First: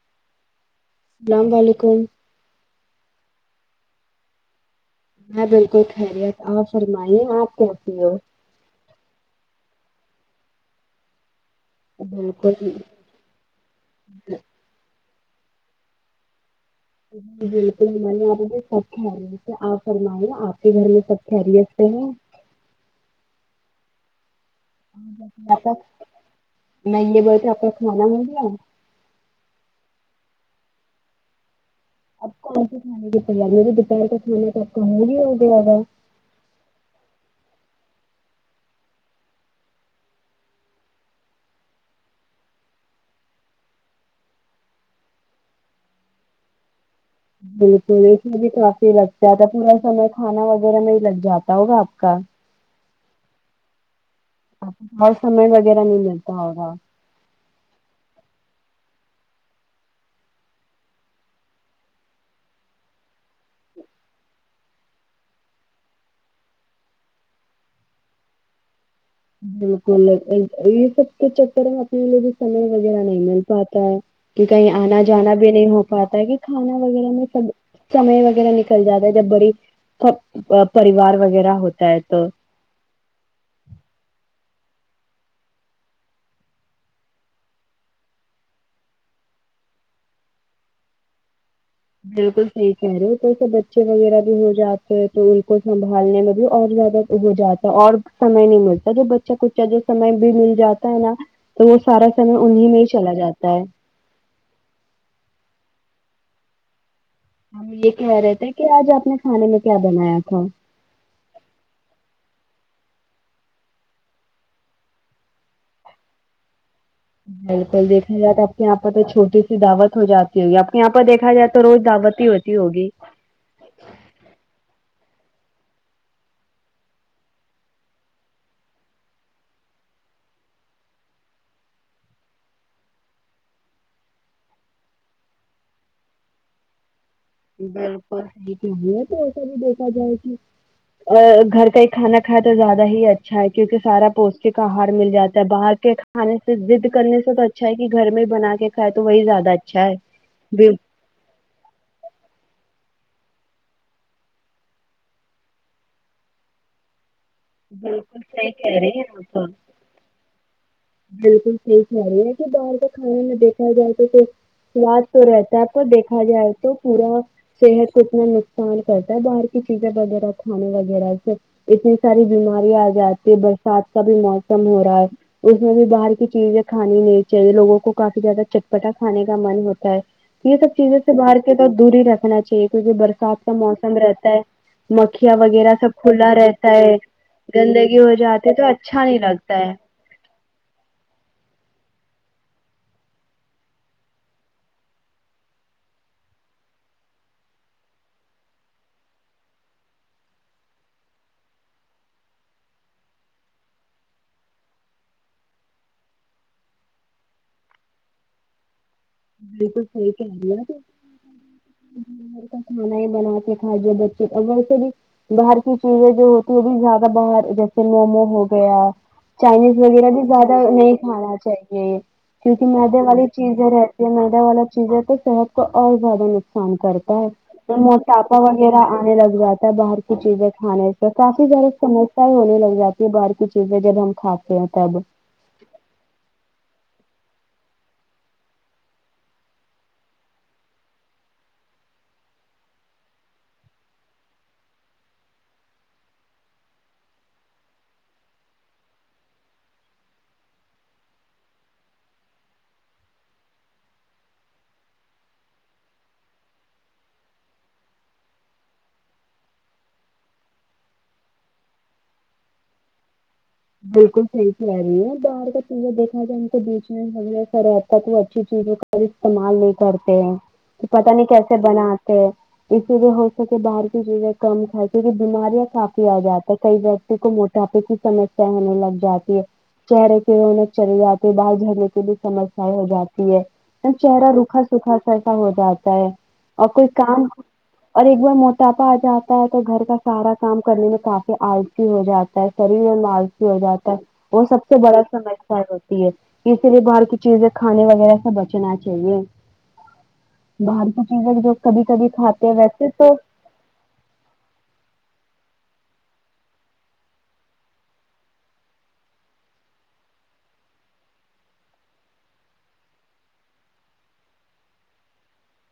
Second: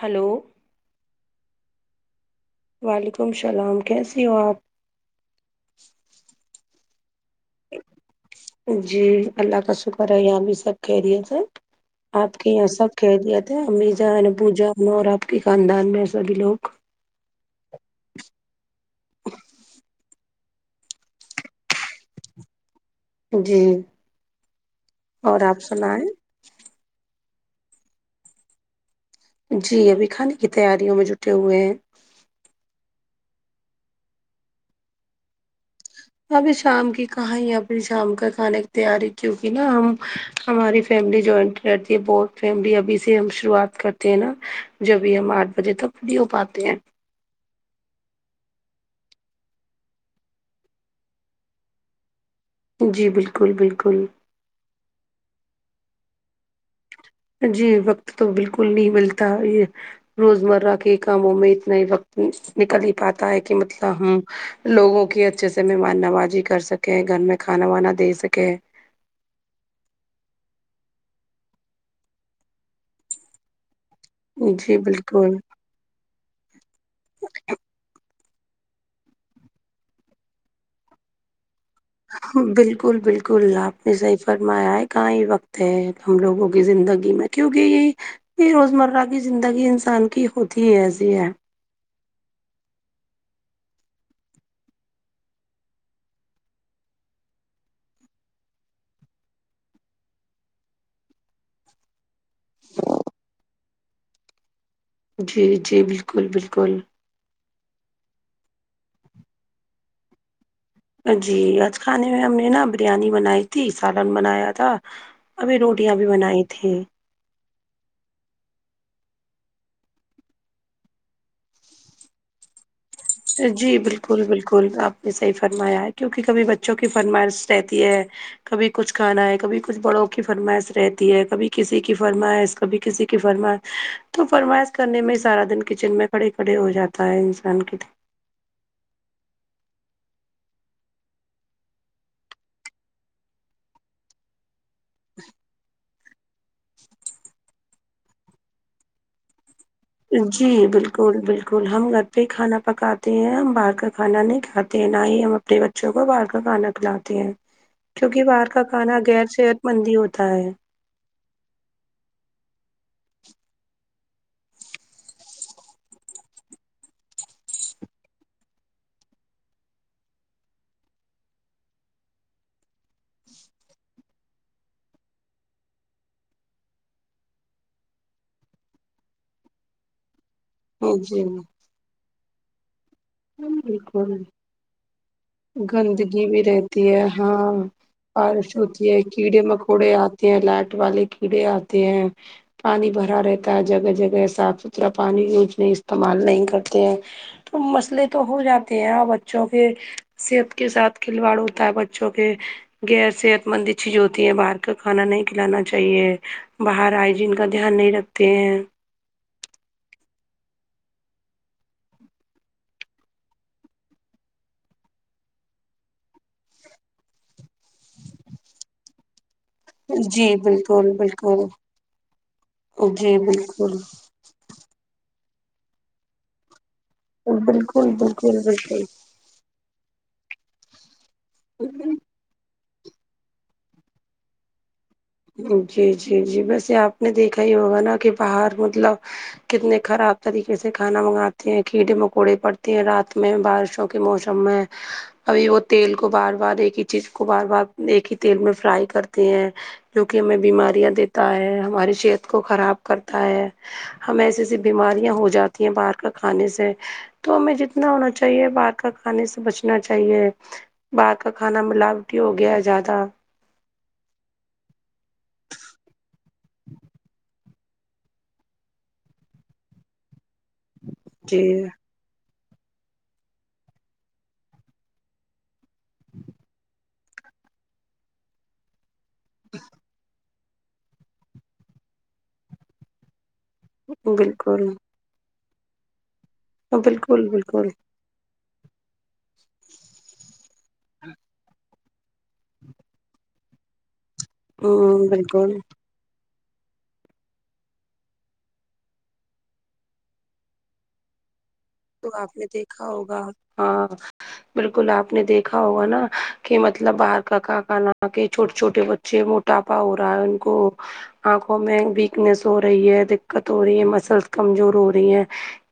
hello سلام و علیکم وعلیکم السلام کیسی ہو آپ میں بالکل خیریت آپ فرمائیے آپ کیسی ہو جی اللہ کا شکر ہے یہاں بھی سب خریت ہے آپ کے بالکل یہاں جی سب خریت ہے امی جان ابو جا ن اور آپ کے خاندان میں سبھی لوگ جی بالکل ہمارے یہاں پے بھی سب خریت ویسے آپ فرمائیے آپ کے گھر میں سب خیریت سے ہیں جی اور آپ کا سنائیں نہیں ہے بولے تھے آپ کا کھانا مل گیا جی ابھی کھانے کی تیاریوں میں جٹے ہوئے ہیں اب کون سی کھانے کی تیاری ہوری دوپہر کا کھانا تو اپ کا ہو گیا ہو گیا ابھی شام کی کہاں ائی شام کا کھانے کی تیاری کیونکہ نا ہم ہماری فیملی جوائنٹ رہتی ہے بہت فیملی ابھی سے ہم شروعات کرتے ہیں نا جب بھی ہم آٹھ بجے تک فری ہو پاتے ہیں بالکل اس میں بھی کافی لگتا تھا پورا سمے کھانا وغیرہ میں ہی لگ جاتا ہوگا آپ کا جی بالکل بالکل اب اور سمے وغیرہ نہیں ملتا ہوگا جی وقت تو بالکل نہیں ملتا یہ روزمرہ کے کاموں میں اتنا ہی وقت نکل ہی پاتا ہے کہ مطلب ہم لوگوں کی اچھے سے مہمان نوازی کر سکیں گھر میں کھانا وانا دے سکیں بالکل یہ یہ سب کے چکر میں اپنے لیے بھی سمے وغیرہ نہیں مل پاتا کے کہیں جی آنا جانا بالکل بھی نہیں ہو پاتا ہے کہ کھانا وغیرہ میں سب سمے وغیرہ نکل جاتا ہے جب بڑی ہاں ا پریوار وغیرہ ہو ہاں بالکل بالکل بالکل آپ نے صحیح فرمایا ہے کہاں ہی وقت ہے ہم لوگوں کی زندگی میں کیونکہ یہ روزمرہ کی زندگی انسان کی ہوتی ہی ایسی ہے بالکل صحیح کہہ رہے ہو تو ویسے بچے وغیرہ بھی ہو جاتے ہیں تو ان کو سنبھالنے میں بھی اور زیادہ ہو جاتا اور سمئے نہیں ملتا جو بچہ کچا جو سمے بھی مل جاتا ہے نا تو وہ سارا سمے انہی میں ہی چلا جاتا ہے جی جی بالکل بالکل ہم یہ کہہ رہے تھے کہ آج آپ نے کھانے میں کیا بنایا تھا جی آج کھانے میں ہم نے نا بریانی بنائی تھی سالن بنایا تھا ابھی روٹیاں بھی بنائی تھی بالکل دیکھا جائے تو آپ کے یہاں پر تو چھوٹی سی دعوت ہو جاتی ہوگی آپ کے یہاں پر دیکھا جائے تو روز دعوت ہی ہو تی ہوگی جی بالکل بالکل آپ نے صحیح فرمایا ہے کیونکہ کبھی بچوں کی فرمائش رہتی ہے کبھی کچھ کھانا ہے کبھی کچھ بڑوں کی فرمائش رہتی ہے کبھی کسی کی فرمائش کبھی کسی کی فرما تو فرمائش کرنے میں سارا دن کچن میں کھڑے کھڑے ہو جاتا ہے ج ادھر اوپی ہے تو ایسا بھی دیکھا جائے کہ ا گھر کا ہی کھانا کھائے تو زیادہ ہی اچھا ہے کیونکہ سارا پوس ٹک آہار مل جاتا ہے باہر کے کھانے سے ضد کرنے سے تو اچھا ہے کہ گھر میں بنا کے کھائے تو وہی زیادہ اچھا ہے جی بال کل بالکل ہم گھر پہ کھانا پکاتے ہیں ہم باہر کا کھانا نہیں کھاتے ہیں نہ ہی ہم چھوٹے بچوں کو باہر کا کھانا کھلاتے ہیں بالکل کیونکی باہر صحیح کا کھا کہہ رہی غیر ہیں آپ صحت مند ہی ہوتا ہے بالکل صحیح کہہ رہی ہے یہ ہے کہ باہر کا کھان نہ دیکھا جائے تو پھر سواد تو رہتا ہے پر کو دیکھا جائے تو پورا صحت کو اتنا نقصان کرتا ہے باہر کی چیزیں وغیرہ کھانے وغیرہ سے اتنی ساری بیماریا آ جاتی ہے برسات کا بھی موسم ہو رہا ہے اس میں بھی باہر کی چیزیں کھانی نہیں چاہیے لوگوں کو کافی زیادہ چٹپٹا کھانے کا من ہوتا ہے یہ سب چیزوں سے جی باہر کے طرف دور ہی رکھنا چاہیے کیونکہ برسات کا موسم بالکل رہتا ہے مکھیان وغیرہ سب گندگی کھلا بھی رہتا رہتی ہے ہاں گندگی ہو جاتی ہے تو اچھا نہیں لگتا ہے یہ لائٹ والے کیڑے آتے ہیں پانی بھرا رہتا ہے جگہ جگہ صاف ستھرا پانی یوج نہیں استعمال نہیں کرتے ہیں تو مسئلے تو ہو جاتے ہیں اور بچوں کے صحت کے ساتھ کھلواڑ ہوتا ہے بچوں کے غیر صحت مند چیز ہوتی ہے باہر کا کھانا نہیں کھلانا چاہیے باہر آئجین کا دھیان نہیں رکھ پھر بالکل صحیح کہہ رہی ہے تو کھانا ہی بنا کے کھاجے بچے اور ویسے بھی باہر کی چیزیں جو ہوتی ہے وہ بھی زیادہ باہر جیسے مومو ہو گیا چائنیز وغیرہ بھی جی زیادہ بالکل نہیں کھانا بالکل چاہیے یہ کیو کی مدے جی والی چیزیں بالکل ہے مدا والا چیزیں تو صحت کو اور زیادہ نقصان کرتا ہے بالکل موٹاپا بالکل وغیرہ بالکل انے لگ جاتا ہے باہر کی چیزیں کھانے سے کافی سارے سمسیا ہونے لگ جاتی باہر کی چیزیں جب ہم کھاتے ہیں تب جی جی جی ویسے اپ نے دیکھا ہی ہوگا نا کہ باہر مطلب کتنے خراب طریقے سے کھانا منگاتے ہیں کیڑے مکوڑے پڑتے ہیں رات میں بارشوں کے موسم میں ابھی وہ تیل کو بار بار ایک ہی چیز کو بار بار ایک ہی تیل میں فرائی کرتے ہیں جوکی ہمیں بیماریاں دیتا ہے ہماری صحت کو خراب کرتا ہے ہمیں ایسے ایسی بیماریاں ہو جاتی ہیں باہر کا کھانے سے تو ہمیں جتنا ہونا چاہیے باہر کا کھانے سے بچنا چاہیے باہر کا کھانا ملاوٹی ہو گیا ہے زیادہ بالکل صحیح کہہ رہی ہے باہر کا چیزیں دیکھا جائے تو بیچ میں رہا کوئی اچھی چیز استعمال نہیں کرتے ہیں کہ پتہ نہیں جی کیسے بناتے ہے اس لیے ہو سکے باہر کی چیزیں کم کھائے کیونکہ بیماریاں کافی آ جاتی ہے کئی اور موٹاپے کی سمسیا ہونے لگ جاتی ہے چہرے کی رونق چلی جاتی ہے بال جھرنے کی بھی سمسیا ہو جاتی ہے چہرہ روکھا بالکل سکھا س ایسا ہو جاتا ہے اور کوئی بالکل کام بالکل اور ایک بار موٹاپا آ جاتا ہے تو گھر کا سارا کام کرنے میں کافی السی ہو جاتا ہے شریر اور التی ہو جاتا ہے وہ سب ہ سے بڑا بالکل سمار ہوتا ہے اسی لیے باہر کی چیزیں کھانے وغیرہ سے بچنا چاہیے باہر کو چیزیں میں جو کبھی کبھی تو اپ کھاتے نے ہیں دیکھا ویسے تو ہوگا ہاں بالکل اپ نے دیکھا ہوگا نا کہ مطلب باہر کا کانا کھا کے چھوٹے چھوٹے بچے اچے موٹاپا ہو رہا ان کو انکھوں میں ویکنیس ہو رہی ہے دقت ہو رہی ہے مسلس کمزور ہو رہی ہیں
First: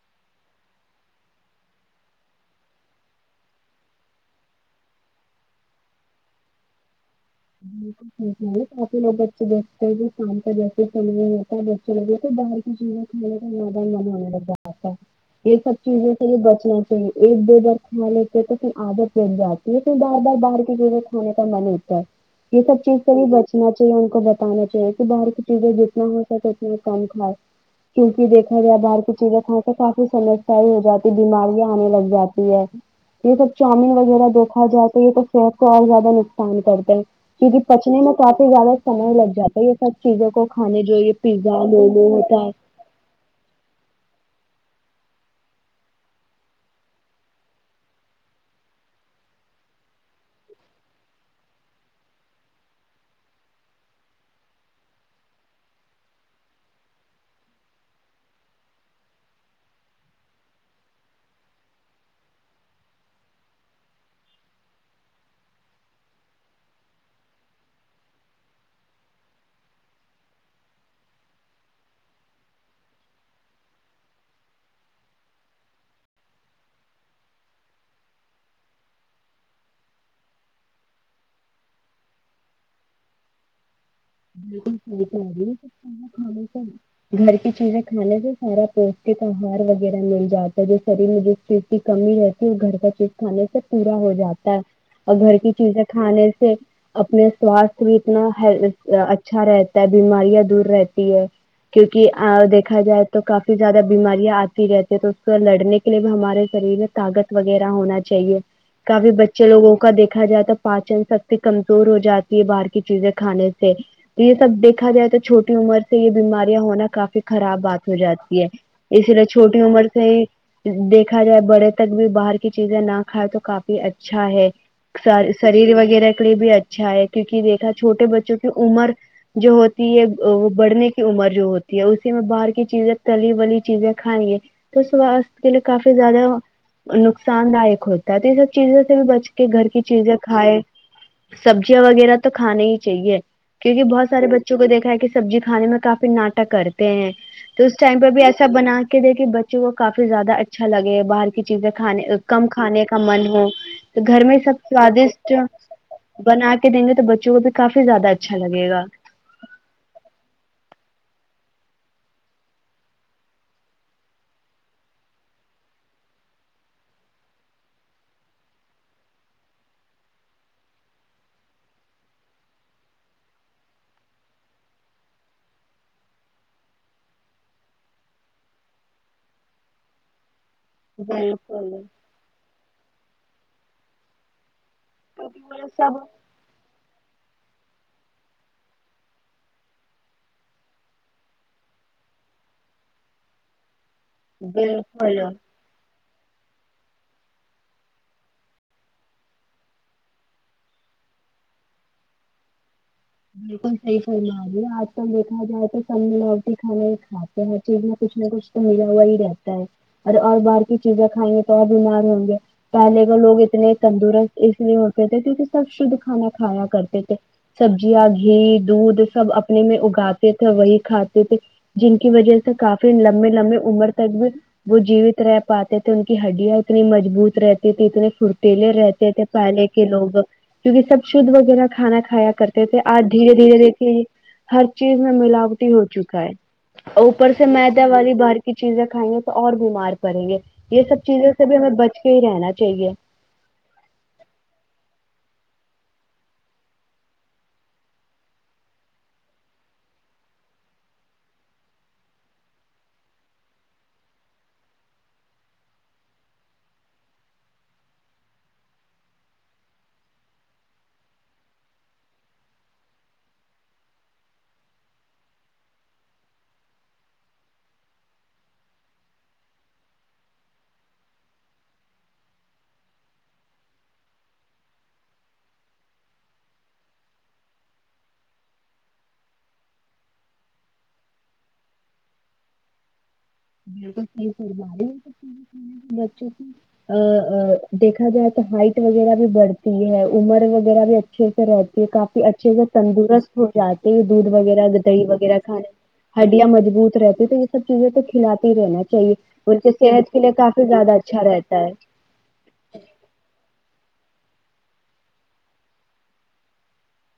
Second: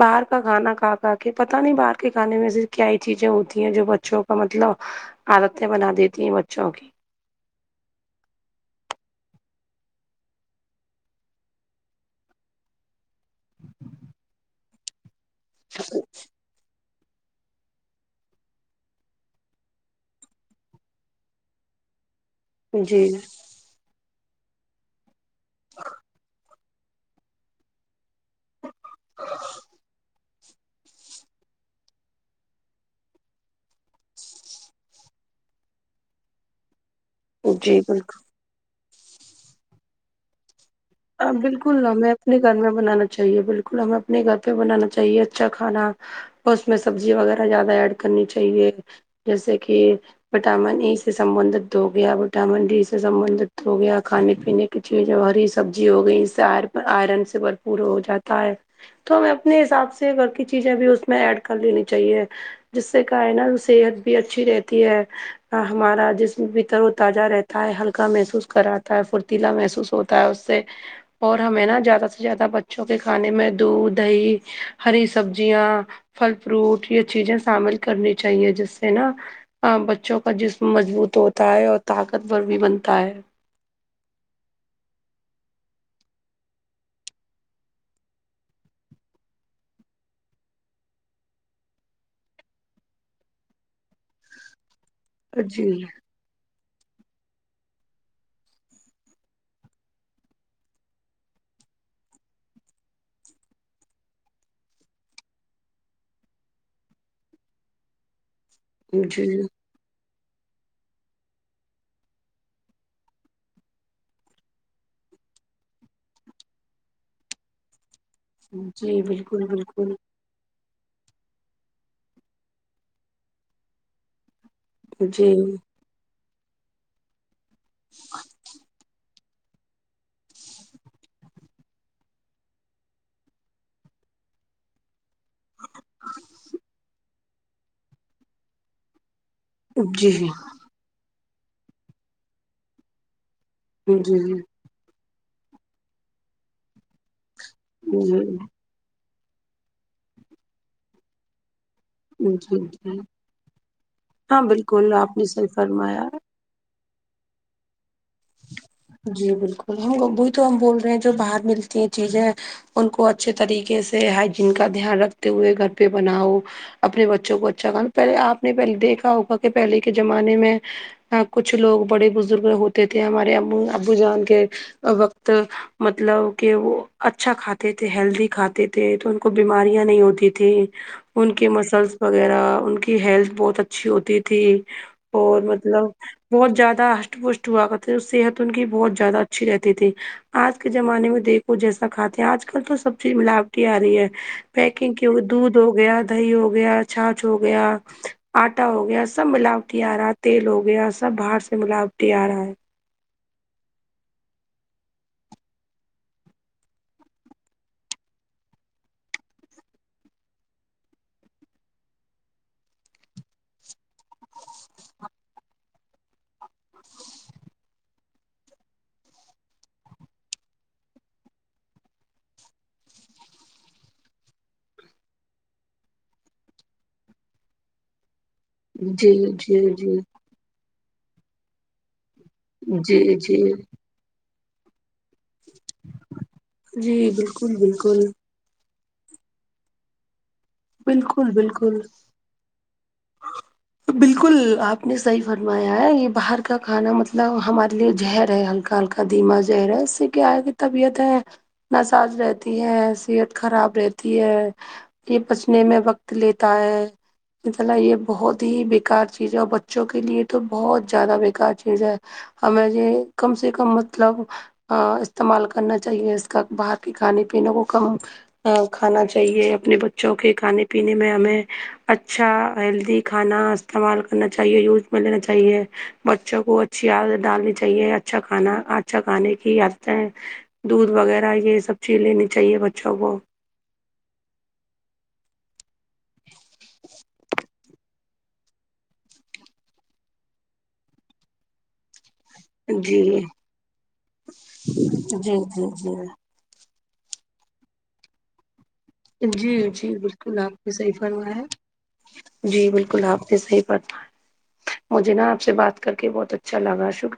باہر کا کھانا کے پتا نہیں باہر کے کھانے میں ایسی کیا ہی چیزیں ہوتی ہیں جو بچوں کا مطلب عادتیں بنا دیتی ہیں بچوں کی بالکل کافی لوگ بچے دیکھتے ہیں شام کا جیسے چل ہوتا ہے بچے لوگوں کو باہر جی مجھے اتا ہے یہ سب چیزیں بچنا چاہیے ایک دو بار کھا لیتے ہیں تو پھر عادت بن جاتی ہے پھر بار بار باہر کی چیزیں کرنے کا من ہوتا ہے یہ سب چیز جی جی ان کو بتانا چاہیے کہ باہر کی چیزیں جتنا ہو سکے اتنا کم کھائے کیونک دیکھا جائے باہر کی چیزیں کھان تو کافی سمس صحیح ہو جاتی بیماریاں آنے لگ جاتی ہے یہ سب چاؤمین وغیرہ دیکھا جائے تو یہ تو صحت کو اور زیادہ نقصان کرتا ہے کیو کی جی پچنے بالکل میں کافی زیادہ سمے لگ جاتا ہے یہ سب چیزوں کو کھانے جو یہ پیزا وہ وہ ہوتا ہے جی بالکل ہمیں اپنے گھر پہ بنانا چاہیے اچھا کھانا اور اس میں سبزی وغیرہ زیادہ ایڈ کرنی چاہیے جیسے کہ وٹامن ای سے سبندت ہو گیا وٹامن ڈی سے سبندت ہو گیا کھانے پینے کی چیزیں اور اس سبزی ہو گئی اس سے ائر ائرن سے بھرپور ہو جاتا ہے تو ہمیں اپنے حساب سے گھر کی چیزیں بھی اس میں ایڈ کر لینی چاہیے جس سے کیا ہے نا صحت بھی اچھی رہتی ہے تا ہمارا جسم بھی تر و تازہ رہتا ہے ہلکا محسوس کراتا ہے پھرتیلا محسوس ہوتا ہے اس سے اور ہمیں نا زیادہ سے زیادہ بچوں کے کھانے میں دودھ دہی ہری سبزیاں پھل فروٹ یہ چیزیں شامل کرنی چاہیے جس سے نا اں بچوں کا جسم مضبوط ہوتا ہے اور طاقتور بھی بنتا ہے بالکل صحیح کہہ رہی ہے کے کھانا کھانے سے گھر کی چیزیں کھانے سے سارا پوشٹک آہار وغیرہ مل جاتا ہے جو شریر میں کوئی چیز کی کمی رہتی ہے وہ گھر کا چیز کھانے سے پورا ہو جاتا ہے اور گھر کی جی چیزیں کھانے سے اپنے سواستھ بھی اتنا ہل کا اچھا رہتا ہے بیماریاں دور رہتی ہے کیونکی آ دیکھا جائے تو کافی زیادہ بیماریاں اتی رہتی ہے تو اس کو لڑنے کے لیے بھی ہمارے شریر میں طاقت وغیرہ ہونا چاہیے کافی جی بچے لوگوں کا دیکھا جاتا ہے پاچن شکتی کمزور ہو جاتی ہے باہر کی چیزیں کھانے سے سے یہ سب دیکھا جائے تو چھوٹی عمر سے یہ بیماریاں ہونا کافی خراب بات ہو جا تی ہے جی اس لیے بالکل چھوٹی عمر بالکل سے ہی دیکھا جائے بڑے تک بھی باہر کی چیزیں نہ کھائے تو کافی اچھا ہے جی سا شریر وغیرہ کے لیے بھی اچھا ہے کیونکی دیکھا چھوٹے بچوں کی عمر جو ہوتی ہے وہ بڑھنے کی عمر جو ہوتی ہے اسی میں باہر کی چیزیں تلی ولی چیزیں کھالیے تو سواستھ کے لیے کافی زیادہ نقصان دائک ہوتا ہے تو یہ سب چیزوں سے بھی بچ کہ گھر کی جی چیزیں جی کھائے سبزیاں وغیرہ تو کھانے ہی چاہیے کیونکی بہت جی سارے بچوں کو دیکھا ہے کہ سبزی کھانے میں کافی ناٹک کرتے ہیں تو اس ٹائم جی بھی ایسا بنا کے دے کے بچوں کو کافی زیادہ اچھا لگے باہر چیزیں کھانے کم کھانے جی کا من ہو تو گھر میں ہاں سب بالکل آپ نے سوادشٹ صحیح فرمایا بنا کے دیں گے تو بچوں کو بھی کافی زیادہ اچھا لگے گا جی بالکل ہم وہ ہی تو ہم بول رہے ہیں جو باہر ملتی ہیں چیزیں ان کو اچھے طریقے سے ہائجین کا دھیان رکھتے ہوئے گھر پہ بناؤ اپنے بچوں کو اچھا کھا پہلے اپ نے پہلے دیکھا ہوگا کہ پہلے کے زمانے میں ہاں کچھ لوگ بڑے بزرگ لوگ ہوتے تھے ہمارے ابو ابو جان کے وقت مطلب کہ وہ اچھا کھاتے تھے ہیلدی کھاتے تھے تو ان کو بیماریاں نہیں ہوتی تھیں ان کی بالکل مسلس وغیرہ ان کی ہیلتھ بہت اچھی ہوتی تھی کیونکہ اور وہ لوگ مطلب سب بہت زیادہ اشٹ پشٹ ہوا کرتے صحت ان کی بہت زیادہ اچھی رہتی تھی آج کے زمانے میں دیکھو جیسا کھاتے ہیں آج کل تو سب چیز ملا وٹی آ رہی ہے پیکنگ کی بالکل دودھ ہو گیا دہی ہو گیا چھانچ ہو گیا آٹا ہو گیا سب ملاوٹی آ رہا ہے تیل ہو گیا سب باہر سے ملاوٹی آ رہا ہے بالکل صحیح فرما رہی ہے آج کل دیکھا جائے تو سب ملاوٹی کھانیں کھاتے ہیں تو اس میں کچھ نہ کچھ تو ملا ہوا ہی رہتا ہے اری اور باہر کی چیزیں کھائیں گے تو اور بیمار ہوں گے پہلے کے لوگ اتنے تندرست اس لیے ہوتے تھے کیونکہ سب شدھ کھانا کھایا کرتے تھے یا گھی دودھ سب اپنے میں اگاتے تھے وہی کھاتے تھے جن کی وجہ سے کافی لمبے لمبے عمر تک بھی وہ جیوت رہ پاتے تھے ان کی ہڈیاں اتنی مضبوت رہتی تھی اتنی فتی لے رہتے جی تھے جی پہلے کے جی لوگ کیونکہ سب شدھ وغیرہ کھانا کھایا کرتے تھے آج جی دھیرے جی دھیرے دیکتے ہر چیز میں ملاوٹی ہو چکا ہے جی اور اوپر سے بالکل میدا بالکل والی بار کی چیزیں کھائیں گے تو اور بیمار پڑیں گے یہ سب بالکل چیزوں سے بھی ہمیں بالکل بچ کے ہی رہنا چاہیے بالکل آپ نے صحیح فرمایا ہے یہ باہر کا کھانا مطلب ہمارے لیے جہر ہے ہلکا ہلکا ادیمہ زہرا ہے اس سے کیا ہے کہ طبیعت ہے نا ساز رہتی ہے صحت خراب رہتی ہے یہ بچنے میں وقت لیتا ہے اللا یہ بہت ہی بیکار چیز ہے اور بچوں کے لیے تو بہت زیادہ بکار چیز ہے ہمیں یہ کم سے کم مطلب استعمال کرنا چاہیے اس کا باہر کے کھانے پینے کو کم کھانا چاہیے اپنے بچوں کے کھانے پینے میں ہمیں اچھا ہیلدی کھانا استعمال کرنا چاہیے یوز میں لینا چاہیے بچوں کو چ ڈالنی چاہیے اچھا کھانا اچھا کھانے کی عدیں دودھ وغیرہ یہ سب چیز لینی چاہیے بچوں کو بالکل صحیح فرما رہی ہے با بچوں کی ا دیکھا جائے تو ہائٹ وغیرہ بھی بڑھتی ہے عمر وغیرہ بھی اچ اچھے سے رہتی ہے کافی اچھ اچ سے جی تندرست ہو جاتے دودھ وغیرہ دہی جی وغیرہ جی جی کھانے مجبوط رہتی تو یہ سب چیزیں تو کھلاتی رہنا چاہیے ان کے جی جی صحت کے لیے بالکل کافی آپ نے صحیح زیادہ اچھا فرمایا رہتا ہے جی بالکل آپ سے صحیح پت ہے مجھے نا آپ سے بات کر کے بہت اچھا لگا شکہ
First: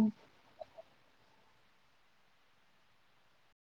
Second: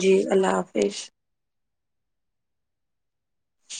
جی اللہ حافظ